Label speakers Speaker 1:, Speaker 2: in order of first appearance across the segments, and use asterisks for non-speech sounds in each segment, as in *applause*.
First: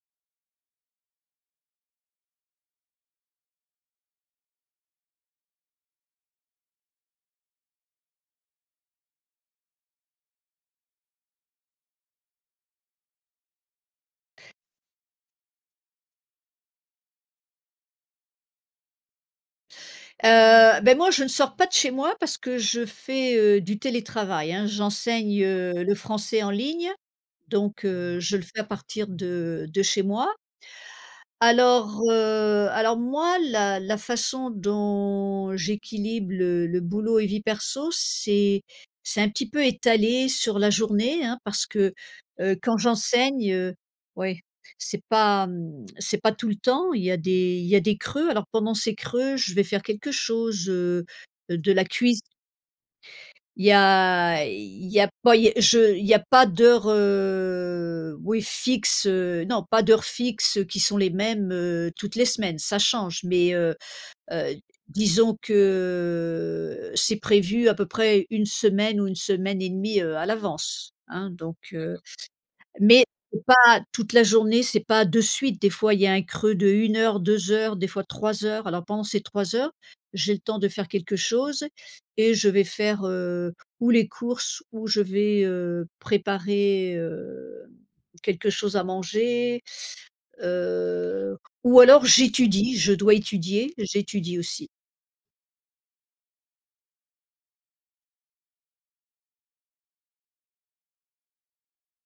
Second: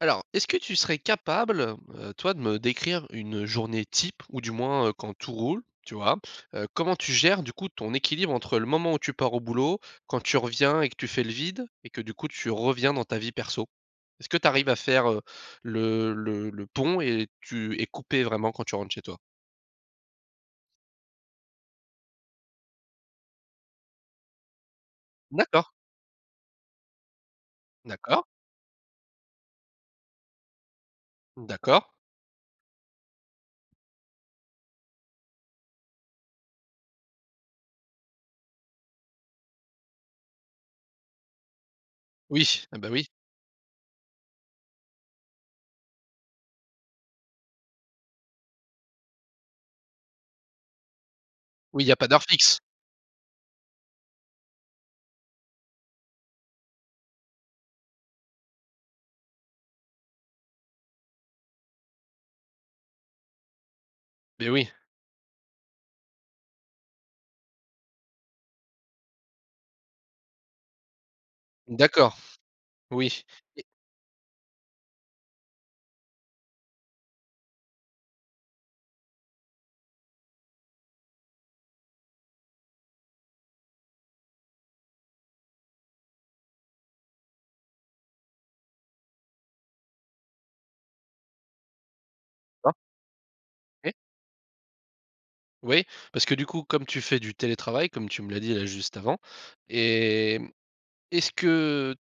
Speaker 1: Alors, est-ce que tu serais capable, heu, toi de me décrire une journée type ou du moins, heu, quand tout roule, tu vois? Heu, comment tu gères du coup ton équilibre, entre le moment où tu pars au boulot, quand tu reviens et que tu fais le vide et que, du coup, tu reviens dans ta vie perso? Est-ce que tu arrives à faire, heu, le le le pont et tu es coupée, vraiment, quand tu rentres chez toi?
Speaker 2: Heu, ben moi je ne sors pas de chez moi parce que je fais heu, du télétravail hein. J'enseigne
Speaker 1: D'accord.
Speaker 2: heu, le français en ligne donc heu,
Speaker 1: D'accord.
Speaker 2: je le fais à partir de de chez moi.
Speaker 1: D'accord.
Speaker 2: Alors heu, alors moi la la façon dont j'équilibre le le boulot et vie perso c'est c'est un petit peu étalé sur la journée hein. Parce que, heu,
Speaker 1: Oui,
Speaker 2: quand
Speaker 1: ah bah oui!
Speaker 2: j'enseigne heu, oui, c'est pas mmh, c'est pas tout le temps, il y a des il y a des creux. Alors pendant ces creux, je vais faire quelque chose heu, de la
Speaker 1: Oui, il y a pas
Speaker 2: cuisi
Speaker 1: d'heures fixes.
Speaker 2: Il y a, il y a pas, il y je il y a pas d'heures heu, oui fixes heu, non pas d'heures fixes heu, qui sont les mêmes heu, toutes les semaines, ça change. Mais heu heu,
Speaker 1: Beh oui.
Speaker 2: disons que, c'est prévu à peu près, 1 semaine ou 1 semaine et demie heu, à l'avance, hein. Donc heu,
Speaker 1: D'accord,
Speaker 2: mais
Speaker 1: oui,
Speaker 2: c'est
Speaker 1: et
Speaker 2: pas toute la journée, c'est pas de suite, des fois il y a un creux de 1 heure, 2 heures, des fois 3 heures, alors pendant ces 3 heures, j'ai le temps de faire quelque chose et je vais faire heu, ou les courses ou je vais heu, préparer hem, quelque chose à manger, heu, ou alors
Speaker 1: D'accord.
Speaker 2: j'étudie, je dois étudier,
Speaker 1: OK.
Speaker 2: j'étudie aussi.
Speaker 1: Oui, parce que du coup, comme tu fais du télétravail, comme tu me l'as dit là juste avant, et mmh, est-ce que,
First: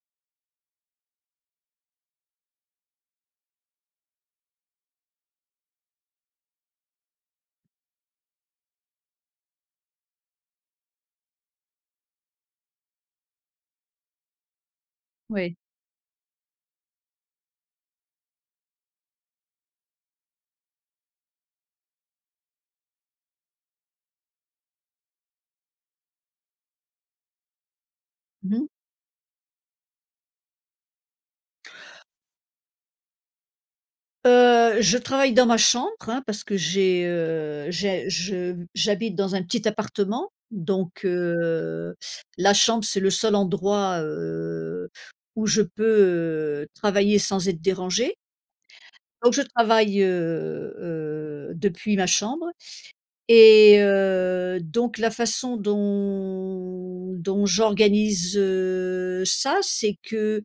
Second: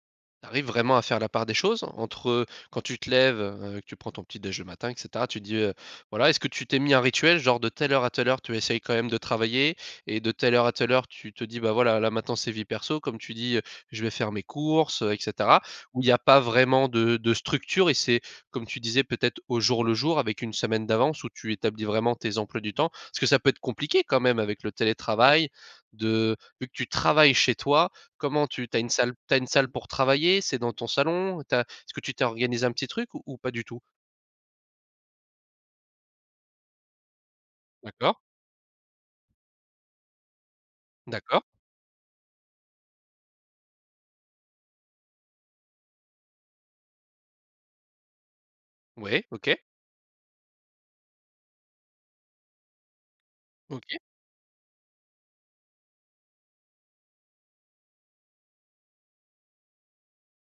Speaker 1: tu arrives vraiment à faire la part des choses? Entre, heu, quand tu te lèves, heu, que tu prends ton petit-déj le matin et cetera, tu te dis, heu, voilà, est-ce que tu t'es mis un rituel? Genre de telle heure à telle heure tu essayes quand même de travailler? Et de telle heure à telle heure tu te dis: «Bah, voilà, là maintenant c'est vie perso», comme tu dis: «heu, je vais faire mes courses, heu» et
Speaker 2: Ouais.
Speaker 1: cetera? Ou il y a pas vraiment de de structure et c'est, comme tu disais, peut-être au jour le jour, avec une semaine d'avance où tu établis vraiment tes emplois du temps? Parce que ça peut être compliqué quand même avec le télétravail de, vu que tu travailles chez toi comment
Speaker 2: Mmh mh.
Speaker 1: tu tu as une salle tu as une salle pour travailler? C'est dans ton salon? Tu as est-ce que tu t'es organisé un petit truc ou ou pas du tout?
Speaker 2: Heu, je travaille dans ma chambre hein, parce que j'ai heu, j'ai
Speaker 1: D'accord.
Speaker 2: je mmh, j'habite dans un petit appartement, donc
Speaker 1: D'accord.
Speaker 2: heu, la chambre c'est le seul endroit heu, où je peux heu, travailler sans être dérangée.
Speaker 1: Ouais,
Speaker 2: Donc je
Speaker 1: OK.
Speaker 2: travaille heu heu, depuis ma chambre et
Speaker 1: OK.
Speaker 2: heu, donc la façon dont dont j'organise heu, ça, c'est que,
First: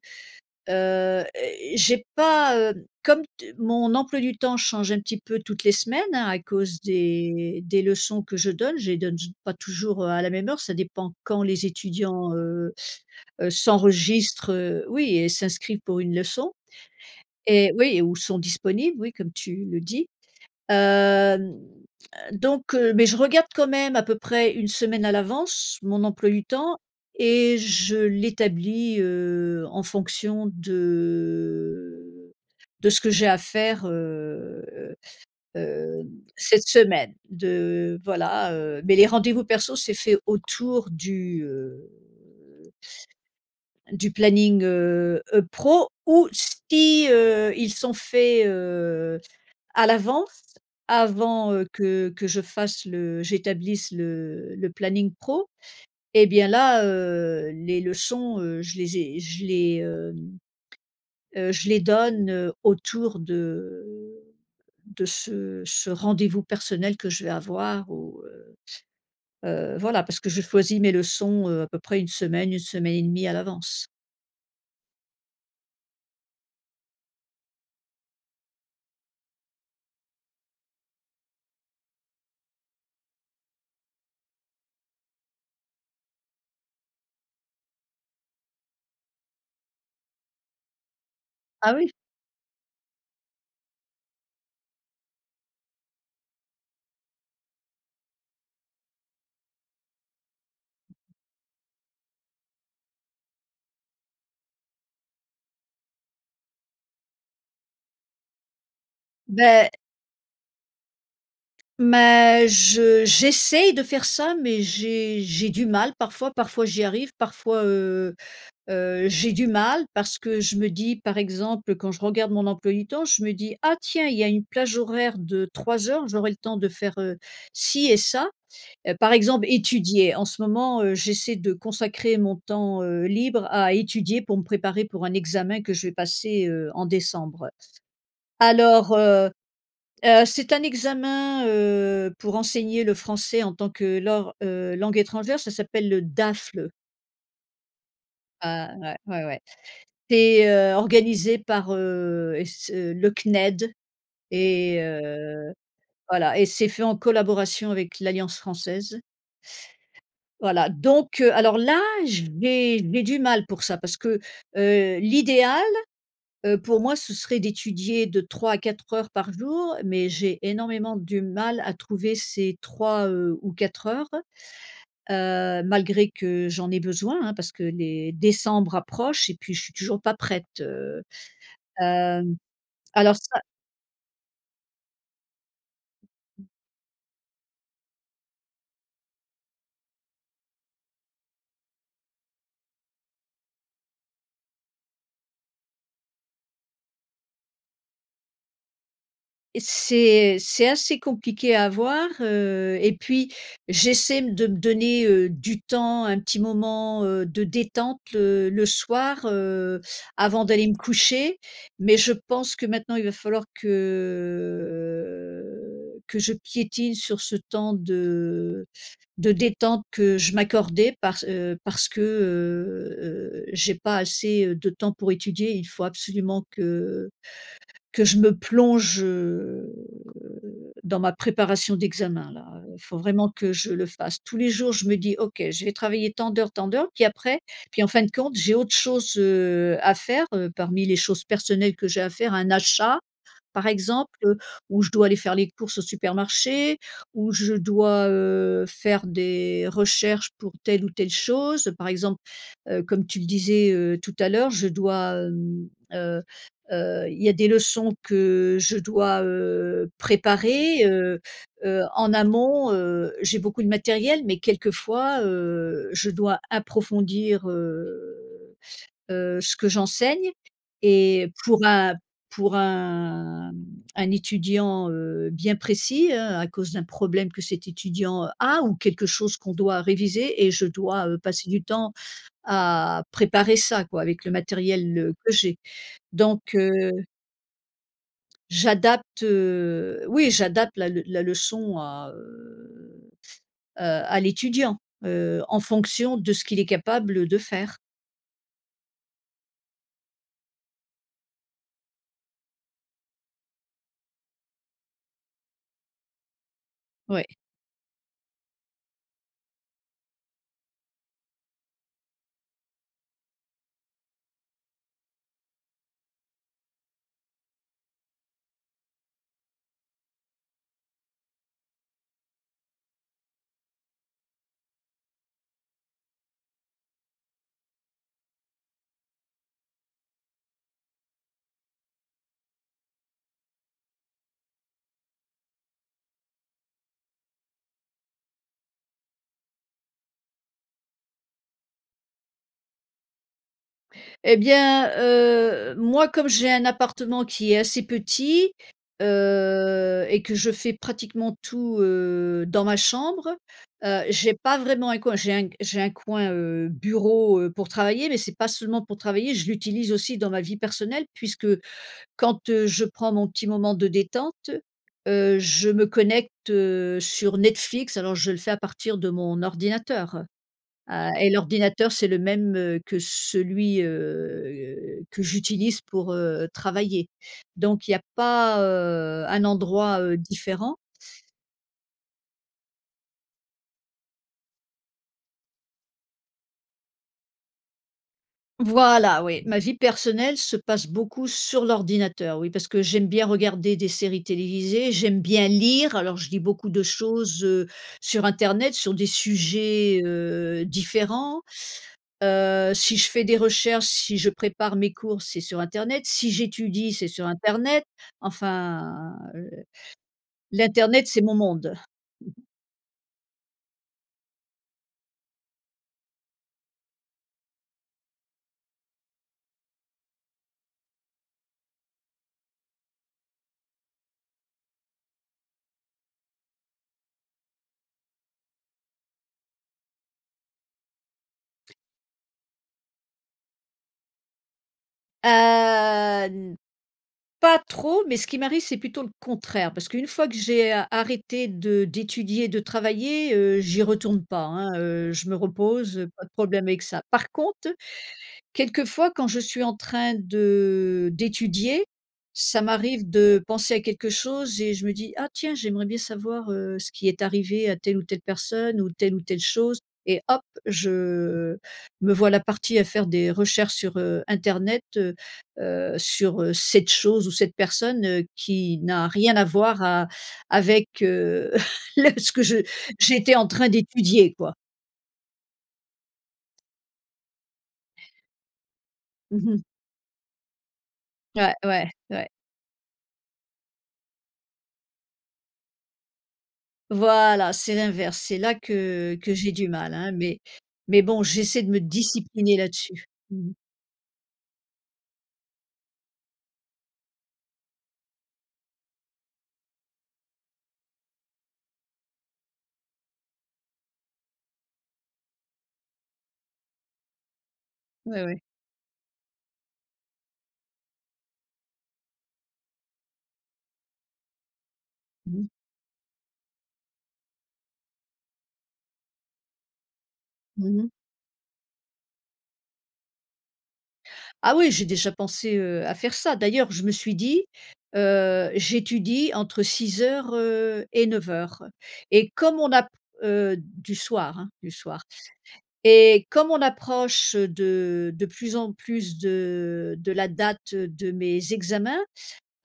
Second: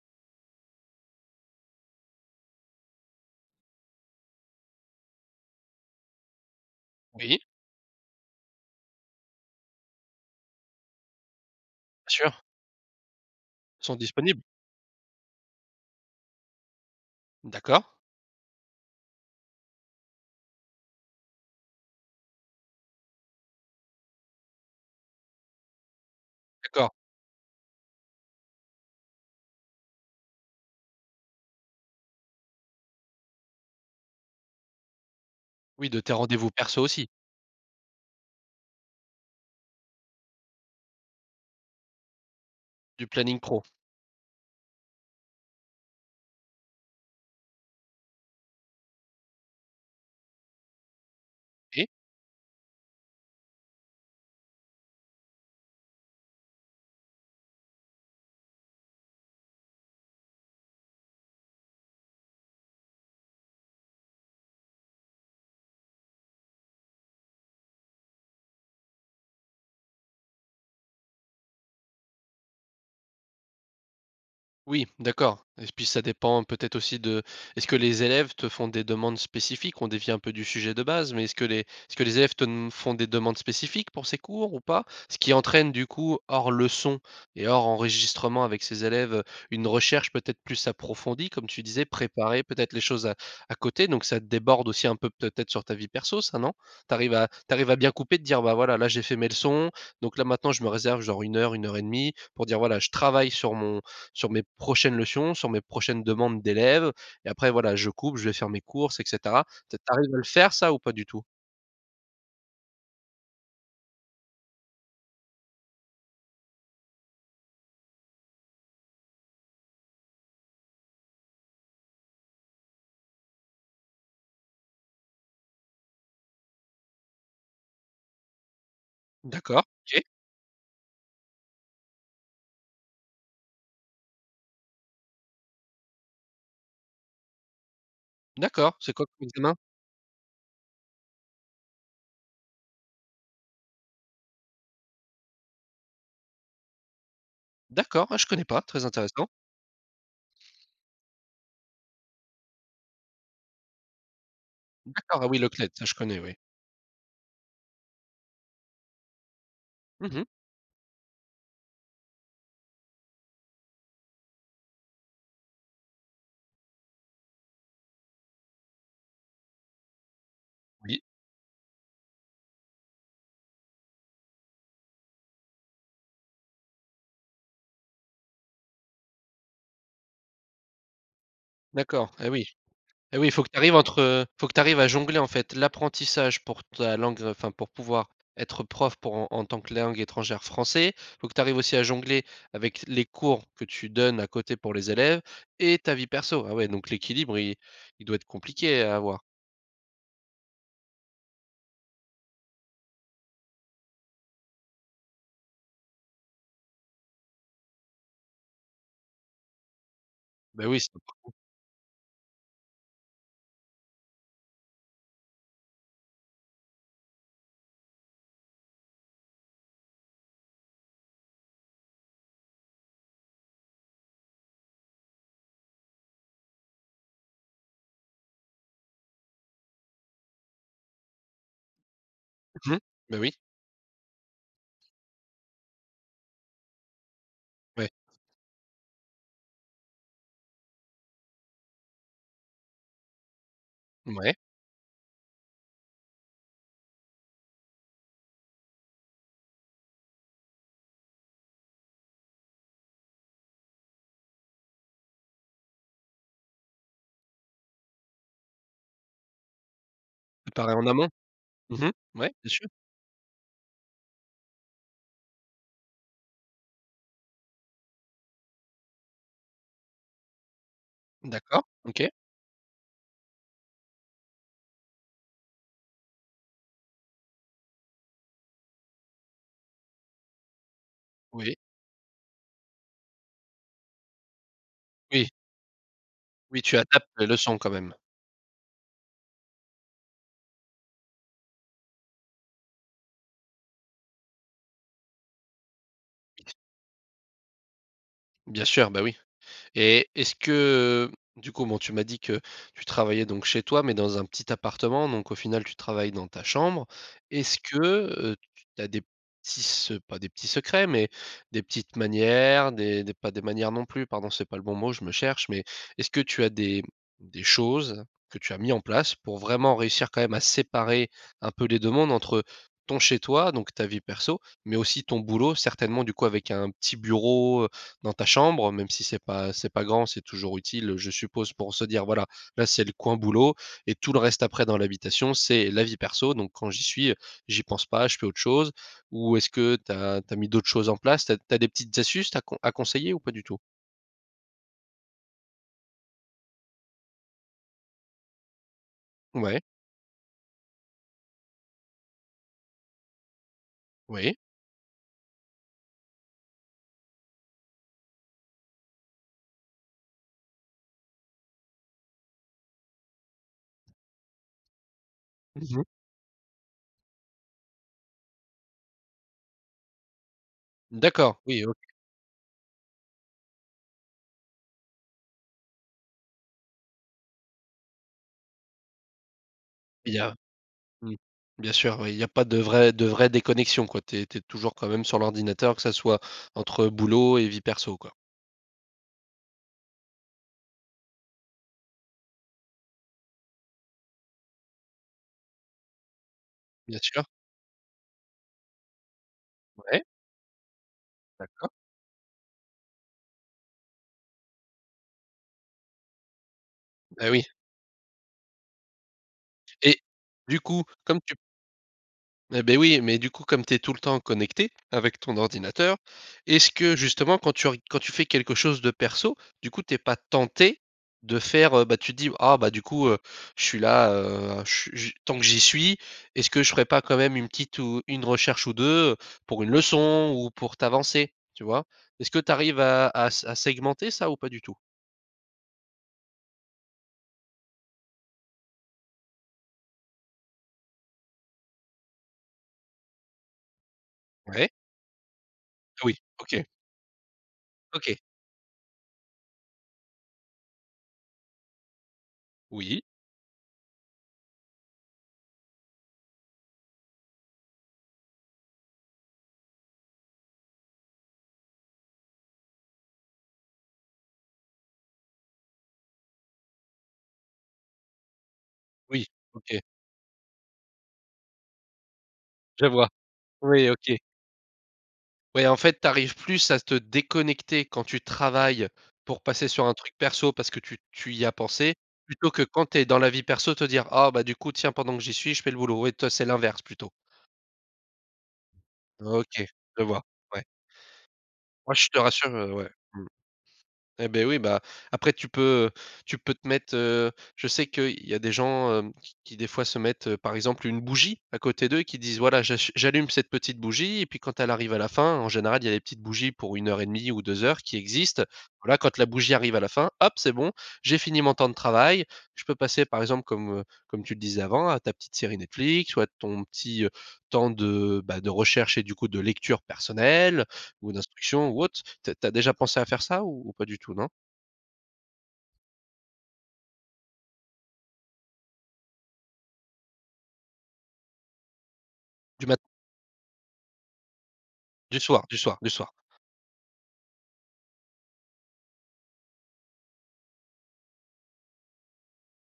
Speaker 2: heu heu, é, j'ai pas heu, comme t mon emploi du temps change un petit peu toutes les semaines hein, à cause
Speaker 1: Oui.
Speaker 2: des des leçons que je donne, je les donne, j pas toujours heu, à la même heure, ça dépend quand les
Speaker 1: Bien
Speaker 2: étudiants
Speaker 1: sûr.
Speaker 2: heu heu
Speaker 1: Sont disponibles?
Speaker 2: s'enregistrent, heu, oui et s'inscrivent pour une leçon. Et
Speaker 1: D'accord.
Speaker 2: oui, ou sont disponibles oui, comme tu le dis. Heu, n heu donc heu, mais je regarde, quand même, à peu près une semaine à l'avance, mon emploi du temps
Speaker 1: D'accord.
Speaker 2: et je l'établis heu, en fonction de de ce que j'ai à faire heu, heu
Speaker 1: Oui, de
Speaker 2: heu, d
Speaker 1: tes rendez-vous
Speaker 2: cette
Speaker 1: perso aussi.
Speaker 2: semaine, de voilà heu, mais les rendez-vous perso c'est fait autour du heu
Speaker 1: Du planning pro.
Speaker 2: du planning heu, heu pro ou si heu, ils sont faits heu, à l'avance, avant heu,
Speaker 1: OK.
Speaker 2: que que je fasse le, j'établisse le le planning pro et bien là heu, les leçons heu, je les ai je les hem, heu, je les donne heu, autour de de ce ce rendez-vous personnel que je vais avoir ou heu heu voilà, parce que je choisis mes leçons heu, à peu près 1 semaine, 1 semaine et demie à l'avance.
Speaker 1: Oui, d'accord. Et puis, ça dépend peut-être aussi de est-ce que les élèves te font des demandes spécifiques? On dévie un peu du sujet de base. Mais est-ce que les est-ce que les élèves te d font des demandes spécifiques pour ces cours ou pas? Ce qui entraîne du coup, hors leçon et hors enregistrement avec ces élèves, heu, une recherche peut-être plus approfondie comme tu
Speaker 2: Ah
Speaker 1: disais.
Speaker 2: oui.
Speaker 1: Préparer peut-être les choses à à côté donc ça déborde aussi un peu, peut-être sur ta vie perso ça, non? Tu arrives à tu arrives à bien couper de dire: «Bah voilà, là j'ai fait mes leçons donc là maintenant je me réserve genre 1:00 1:30 pour dire voilà je travaille sur mon sur mes prochaines leçons, sur mes prochaines demandes d'élèves, et après voilà. Je coupe, je vais faire mes courses et cetera».
Speaker 2: Beh
Speaker 1: Peut-être, tu arrives à le faire ça ou pas du tout?
Speaker 2: Mais je j'essaye de faire ça mais j'ai j'ai du mal parfois. Parfois j'y arrive parfois, heu, heu, j'ai du mal parce que je me dis par exemple quand je regarde mon emploi du temps je me dis: «Ah tiens! Il y a une plage horaire de 3:00 heures. J'aurai le temps de faire, heu, ci et ça». Heu, par exemple
Speaker 1: D'accord, OK.
Speaker 2: étudier. En ce moment, heu, j'essaie de consacrer mon temps, heu, libre à étudier pour me préparer pour un examen que je vais passer, heu, en décembre.
Speaker 1: D'accord, c'est
Speaker 2: Alors,
Speaker 1: quoi comme
Speaker 2: heu
Speaker 1: examen?
Speaker 2: heu, c'est un examen, heu, pour enseigner le français en tant que lors, heu, langue étrangère ça s'appelle le DAFLE.
Speaker 1: D'accord. Ouais, je connais pas,
Speaker 2: Ah,
Speaker 1: très
Speaker 2: ouais, ouais
Speaker 1: intéressant.
Speaker 2: ouais. C'est, heu, organisé par, heu, et ce le CNED. Et,
Speaker 1: D'accord. Ah, oui
Speaker 2: heu
Speaker 1: le CNED ça je connais oui.
Speaker 2: voilà. Et c'est fait en collaboration avec l'alliance française.
Speaker 1: Mmh mh.
Speaker 2: Voilà. Donc, heu, alors là *unintelligible* du mal pour ça parce que, heu, l'idéal, heu, pour moi ce serait d'étudier de 3 à 4 heures par jour. Mais j'ai énormément
Speaker 1: Oui.
Speaker 2: du mal à trouver ces 3, heu, ou 4 heures. Heu, malgré que j'en ai besoin, hein, parce que les décembre approchent et puis je suis toujours pas prête, heu.
Speaker 1: D'accord. Et
Speaker 2: Hem.
Speaker 1: oui,
Speaker 2: Alors
Speaker 1: et oui. Il
Speaker 2: ça
Speaker 1: faut que tu arrives entre, heu, faut que tu arrives à jongler en fait, l'apprentissage pour ta langue, enfin pour pouvoir être prof pour en en tant que langue étrangère français. Faut que tu arrives aussi à jongler avec les cours que tu donnes à côté pour les élèves et ta vie perso. Ah ouais donc l'équilibre il il doit être compliqué à avoir?
Speaker 2: C'est c'est assez compliqué à avoir, heu, et puis j'essaie m de me donner, heu, du temps un petit moment, heu, de détente le le soir, heu, avant
Speaker 1: Bah,
Speaker 2: d'aller me
Speaker 1: oui. C'est important.
Speaker 2: coucher. Mais je pense que maintenant il va falloir que que je piétine sur ce temps de de détente que je m'accordais. Parce, heu, parce que, heu, heu, j'ai pas assez, heu, de temps pour étudier. Il faut absolument que que je me plonge, heu, dans ma préparation d'examen là, heu.
Speaker 1: Mmh.
Speaker 2: Faut
Speaker 1: Bah,
Speaker 2: vraiment
Speaker 1: oui.
Speaker 2: que je le fasse. Tous les jours, je me dis: «OK, je vais travailler tant d'heures tant d'heures». Puis après puis en
Speaker 1: Ouais.
Speaker 2: fin de compte j'ai autre chose, heu, à faire, heu, parmi les choses personnelles que j'ai à faire. Un achat par exemple,
Speaker 1: Mouais.
Speaker 2: heu, ou je dois aller faire les courses au supermarché, ou je dois, heu, faire des recherches pour telle ou telle chose. Par exemple, heu, comme tu le disais, heu, tout à l'heure je dois, hem, heu, heu, il y a des leçons que, je dois, heu,
Speaker 1: Préparer
Speaker 2: préparer,
Speaker 1: en amont.
Speaker 2: heu, heu,
Speaker 1: Mmh
Speaker 2: en
Speaker 1: mh, ouais, bien sûr.
Speaker 2: amont, heu. J'ai beaucoup de matériel mais quelquefois, heu, je dois approfondir, heu, heu, ce que j'enseigne. Et pour
Speaker 1: D'accord.
Speaker 2: un
Speaker 1: OK.
Speaker 2: pour un, mmh, un étudiant, heu, bien précis, hein, à cause d'un problème que cet étudiant a, ou quelque chose qu'on doit réviser et je dois, heu, passer
Speaker 1: Oui.
Speaker 2: du temps à préparer ça quoi avec le matériel, heu,
Speaker 1: Oui.
Speaker 2: que j'ai. Donc,
Speaker 1: Oui, tu
Speaker 2: heu
Speaker 1: adaptes les leçons quand même.
Speaker 2: J'adapte, heu, oui j'adapte la le la leçon à, heu, heu, à l'étudiant, heu, en fonction de ce qu'il est capable de faire.
Speaker 1: Bien sûr, bah, oui. Et est-ce que, heu du coup bon tu m'as dit que, tu travaillais donc chez toi mais dans un petit appartement donc au final tu travailles dans ta chambre.
Speaker 2: Oui.
Speaker 1: Est-ce que, heu, t tu as des petits se pas des petits secrets mais, des petites manières, des des pas des manières non plus pardon. C'est pas le bon mot je me cherche mais, est-ce que tu as des des choses que tu as mis en place pour vraiment réussir quand même à séparer un peu les 2 mondes? Entre, ton chez toi donc ta vie perso mais aussi ton boulot. Certainement du coup avec un petit bureau, heu, dans ta chambre même si c'est pas c'est pas grand c'est toujours utile, heu, je suppose pour se dire: «Voilà, là c'est le coin boulot et tout le reste après dans l'habitation c'est la vie perso. Donc quand j'y suis, heu, j'y pense pas je fais autre chose». Ou est-ce que tu as tu as mis d'autres choses en place? Tu as tu as des petites astuces ta à conseiller ou pas du tout?
Speaker 2: Et bien, heu, moi comme j'ai un appartement qui est assez petit,
Speaker 1: Ouais.
Speaker 2: heu, et que je fais pratiquement tout, heu, dans ma chambre, heu, j'ai
Speaker 1: Oui.
Speaker 2: pas vraiment un coin. J'ai un g j'ai un coin, heu, bureau, heu, pour travailler mais c'est pas seulement pour travailler. Je l'utilise aussi dans ma vie personnelle puisque, quand, heu, je prends mon petit moment de détente. Heu, je
Speaker 1: Mmh mh.
Speaker 2: me connecte, heu, sur Netflix alors je le fais à partir de mon ordinateur, heu. A et
Speaker 1: D'accord, oui. OK.
Speaker 2: l'ordinateur c'est le même, heu, que celui, heu, que j'utilise pour, heu, travailler. Donc il y a pas, heu, un endroit,
Speaker 1: Il
Speaker 2: heu,
Speaker 1: y a
Speaker 2: différent.
Speaker 1: mmh, bien sûr oui, il y a pas de vraie de vraie déconnexion, quoi. Tu es tu es toujours quand même sur l'ordinateur que ça soit, entre boulot et vie perso, quoi.
Speaker 2: Voilà, oui. Ma vie personnelle se passe beaucoup sur l'ordinateur, oui. Parce que j'aime bien regarder des séries télévisées, j'aime bien lire, alors je lis beaucoup de
Speaker 1: Bien sûr.
Speaker 2: choses, heu, sur internet sur des sujets,
Speaker 1: Ouais.
Speaker 2: heu, différents.
Speaker 1: D'accord.
Speaker 2: Heu, si je fais des recherches, si je prépare mes cours, c'est sur internet. Si j'étudie, c'est sur
Speaker 1: Bah, oui.
Speaker 2: internet. Enfin, heu,
Speaker 1: Et du coup
Speaker 2: l'internet
Speaker 1: comme
Speaker 2: c'est mon
Speaker 1: tu
Speaker 2: monde. *chuckles*
Speaker 1: Et, ben, oui. Mais du coup comme tu es tout le temps connectée, avec ton ordinateur. Est ce que justement quand tu reg quand tu fais quelque chose de perso du coup tu es pas tentée, de faire, heu bah, tu te dis: «Ah bah du coup, heu, je suis là, heu, ch j tant que j'y suis. Est ce que je ferai pas quand même 1 petite ou 1 recherche ou 2, heu» pour une leçon ou pour t'avancer, tu vois? Est que tu arrives à à s à segmenter ça ou pas du tout?
Speaker 2: Heu, n pas trop mais ce qui m'arrive c'est plutôt le contraire parce qu'une fois que j'ai a arrêté de d'étudier de travailler, heu, j'y retourne pas,
Speaker 1: Ouais.
Speaker 2: hein, heu, je me repose,
Speaker 1: Ah
Speaker 2: heu,
Speaker 1: oui,
Speaker 2: pas de
Speaker 1: OK.
Speaker 2: problème avec ça. Par conte,
Speaker 1: OK.
Speaker 2: quelquefois quand je suis en train de d'étudier ça
Speaker 1: Oui.
Speaker 2: m'arrive de penser à quelque chose et je me dis: «Ah tiens! J'aimerais bien savoir, heu, ce qui est arrivé à telle ou telle personne ou telle ou telle chose». Et hop! Je, heu me voilà partie à faire des recherches sur, heu, internet, heu, heu, sur, heu, cette chose ou cette personne, heu, qui n'a
Speaker 1: Oui,
Speaker 2: rien à
Speaker 1: OK.
Speaker 2: voir a avec, heu, le ce que je
Speaker 1: Je vois.
Speaker 2: j'étais en train
Speaker 1: Oui, OK.
Speaker 2: d'étudier, quoi.
Speaker 1: Ouais, en fait tu arrives plus à te déconnecter quand tu travailles. Pour
Speaker 2: Mmh mh.
Speaker 1: passer sur un truc perso parce que tu tu y as
Speaker 2: Ouais, ouais,
Speaker 1: pensé.
Speaker 2: ouais.
Speaker 1: Plutôt que quand tu es dans la vie perso te dire: «Ah, bah, du coup tiens pendant que j'y suis, je fais le boulot». Ouais, toi c'est l'inverse plutôt.
Speaker 2: Voilà, c'est l'inverse. C'est là que que j'ai
Speaker 1: OK,
Speaker 2: du mal,
Speaker 1: je
Speaker 2: hein.
Speaker 1: vois,
Speaker 2: Mais
Speaker 1: ouais.
Speaker 2: mais bon j'essaie de me
Speaker 1: Ouais, je te rassure,
Speaker 2: discipliner
Speaker 1: heu, ouais,
Speaker 2: là-dessus.
Speaker 1: mmh.
Speaker 2: Mmh mh.
Speaker 1: Et, beh, oui, bah, après tu peux, heu, tu peux te mettre, heu je sais qu'il y a des gens, hem, qui qui des fois se mettent, heu, par exemple une bougie à côté d'eux qui disent: «Voilà, j'achu j'allume cette petite bougie» et puis quand elle arrive à la fin en général il y a des petites bougies pour 1:30 ou 2:00 qui
Speaker 2: Ouais, ouais.
Speaker 1: existent. Voilà quand la bougie arrive à la fin: «Hop, c'est bon. J'ai fini mon temps de travail je peux passer par exemple comme, heu, comme tu le disais avant à ta petite
Speaker 2: Mmh.
Speaker 1: série Netflix ou à ton petit, heu, temps de, bah, de recherche et du coup de lecture personnelle
Speaker 2: Mmh mh.
Speaker 1: ou d'instruction ou autre». Tu as tu as déjà pensé à faire ça ou ou pas du tout, non?
Speaker 2: Ah oui j'ai déjà pensé, heu, à faire ça. D'ailleurs je me suis dit: «Heu, j'étudie entre 6:00 heu, et 9:00» et comme
Speaker 1: Du
Speaker 2: on
Speaker 1: mat
Speaker 2: a p heu, du soir, hein, du soir.
Speaker 1: Du soir, du soir, du soir.
Speaker 2: Et comme on approche, heu, de de plus en plus de de la date, heu, de mes examens.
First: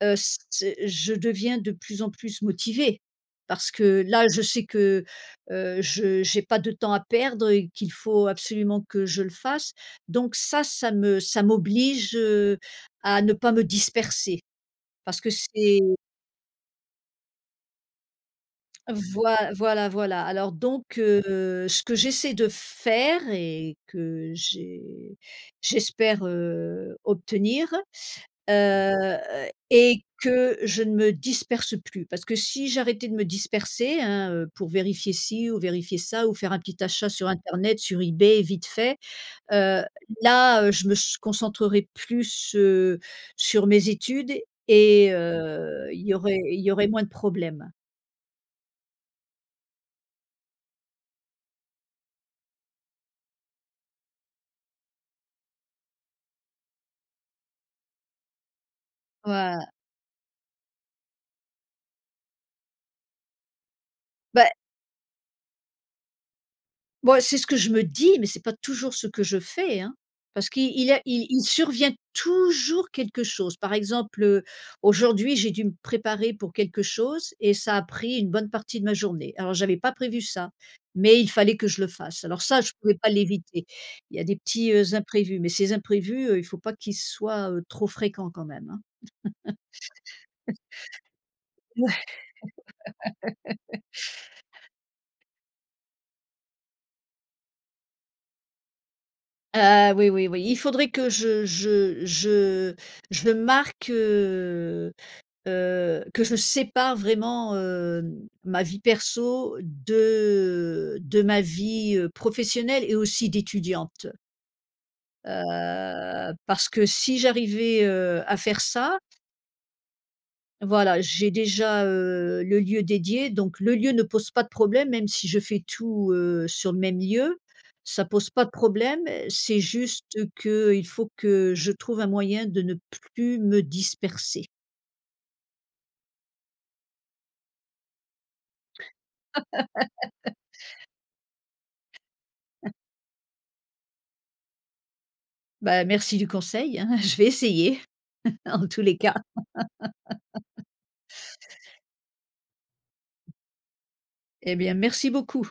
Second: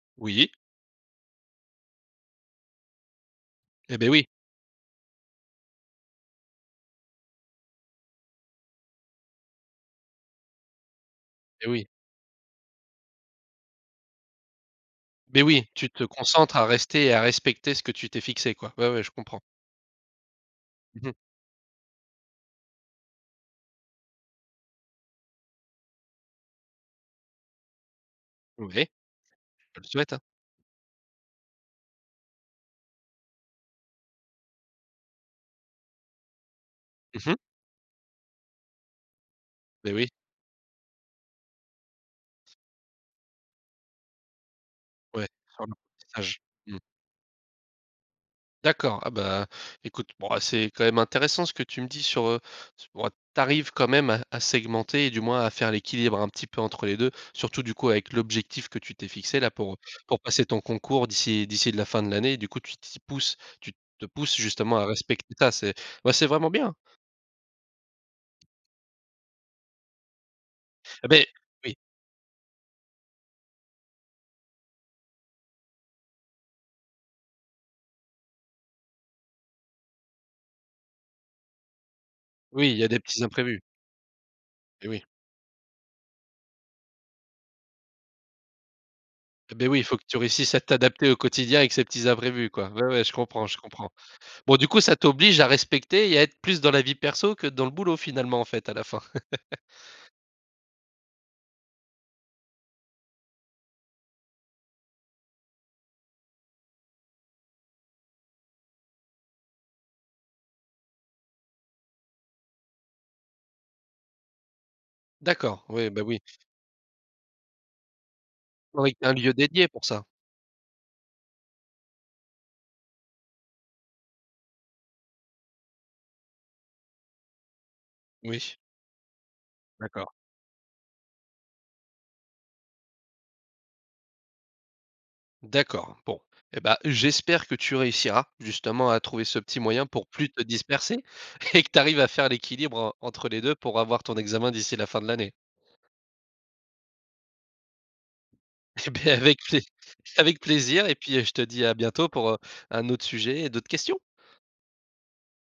Speaker 2: Heu, c
Speaker 1: Oui.
Speaker 2: ce je deviens de plus en plus motivée. Parce
Speaker 1: Et,
Speaker 2: que
Speaker 1: beh, oui.
Speaker 2: là je sais que, heu, je j'ai pas de temps à perdre et qu'il faut absolument que je le fasse. Donc ça, ça me ça
Speaker 1: Et, oui.
Speaker 2: m'oblige, heu, à ne pas me disperser. Parce que
Speaker 1: Beh, oui.
Speaker 2: c'est
Speaker 1: Tu te concentres à rester et à respecter ce que tu t'es fixé quoi. Ouais, ouais. Je
Speaker 2: Voi
Speaker 1: comprends.
Speaker 2: voilà voilà. Alors donc,
Speaker 1: Mmh mh.
Speaker 2: heu, ce que j'essaie de f faire, et, que, j'ai j'espère, heu, obtenir.
Speaker 1: Ouais.
Speaker 2: Heu,
Speaker 1: Je te le
Speaker 2: est
Speaker 1: souhaite, hein.
Speaker 2: que je ne me disperse plus. Parce que si j'arrêtais de me disperser, hein, heu, pour vérifier ci ou vérifier ça ou faire un petit achat sur
Speaker 1: Mmh mh.
Speaker 2: internet sur eBay vite fait. Heu,
Speaker 1: Beh, oui.
Speaker 2: là, heu, je me s concentrerai plus, heu, sur mes études et,
Speaker 1: Ouais, sur.
Speaker 2: heu, il y aurait
Speaker 1: *unintelligible*
Speaker 2: il y
Speaker 1: Mmh.
Speaker 2: aurait moins de problèmes.
Speaker 1: D'accord. Ah, bah, écoute. Bon, ah, c'est quand même intéressant ce que tu me dis sur, heu, s bon tu arrives quand même à à segmenter et du moins à faire l'équilibre un petit peu entre les 2 Surtout du coup avec l'objectif que tu t'es fixé là
Speaker 2: Ouais.
Speaker 1: pour pour passer ton concours d'ici d'ici de la fin de l'année. Du coup tu t'y pousses tu te pousses
Speaker 2: Bah.
Speaker 1: justement à respecter ça. C'est, bah, c'est vraiment bien.
Speaker 2: Bah, c'est ce que je me dis mais c'est pas toujours ce que je fais, hein. Parce qu'il il y a
Speaker 1: Et beh
Speaker 2: il il
Speaker 1: oui.
Speaker 2: survient toujours quelque chose. Par exemple, heu, aujourd'hui j'ai dû me préparer pour quelque chose. Et ça a pris une bonne partie de ma journée, alors j'avais pas prévu ça. Mais il fallait que je le fasse alors ça
Speaker 1: Oui,
Speaker 2: je
Speaker 1: il y a
Speaker 2: pouvais
Speaker 1: des
Speaker 2: pas
Speaker 1: petits imprévus.
Speaker 2: l'éviter. Il y a des petits,
Speaker 1: Et
Speaker 2: heu,
Speaker 1: oui.
Speaker 2: imprévus. Mais ces imprévus, heu, il faut pas qu'ils soient, heu, trop fréquents quand même, hein.
Speaker 1: Et, beh, oui. Il faut que tu réussisses
Speaker 2: *laughs*
Speaker 1: à t'adapter au quotidien avec ces
Speaker 2: Ouais.
Speaker 1: petits imprévus, quoi. Ouais, ouais, je comprends, je
Speaker 2: *chuckles*
Speaker 1: comprends. Bon, du coup, ça t'oblige à respecter et à être plus dans la vie perso que dans le boulot finalement en fait à la fin? *laughs*
Speaker 2: Ah, oui oui oui. Il faudrait que je je je je le marque, heu, heu, que je sépare vraiment, hem, ma vie perso de de ma vie, heu, professionnelle et aussi d'étudiante.
Speaker 1: D'accord. Ouais, bah oui.
Speaker 2: Heu, parce que si j'arrivais, heu, à faire
Speaker 1: Oui,
Speaker 2: ça
Speaker 1: un lieu dédié pour ça.
Speaker 2: Voilà j'ai déjà, heu, le lieu dédié donc le lieu ne pose pas de problème même si je fais tout, heu, sur le même lieu, ça pose pas de
Speaker 1: Oui.
Speaker 2: problème. C'est juste
Speaker 1: D'accord.
Speaker 2: qu'il faut que, je trouve un moyen de ne plus me disperser.
Speaker 1: D'accord. Bon. Et, bah, j'espère que tu réussiras, justement à trouver ce petit moyen pour plus
Speaker 2: *laughs*
Speaker 1: te disperser et que tu arrives à faire
Speaker 2: *chuckles*
Speaker 1: l'équilibre en entre les 2 pour avoir ton examen d'ici la fin de l'année.
Speaker 2: Bah, merci du conseil, hein. Je vais essayer, en tous
Speaker 1: Et,
Speaker 2: les
Speaker 1: beh,
Speaker 2: cas.
Speaker 1: avec plais avec
Speaker 2: *laughs*
Speaker 1: plaisir et puis, heu, je te dis à bientôt pour, heu, un autre sujet et d'autres questions.
Speaker 2: Et bien merci beaucoup.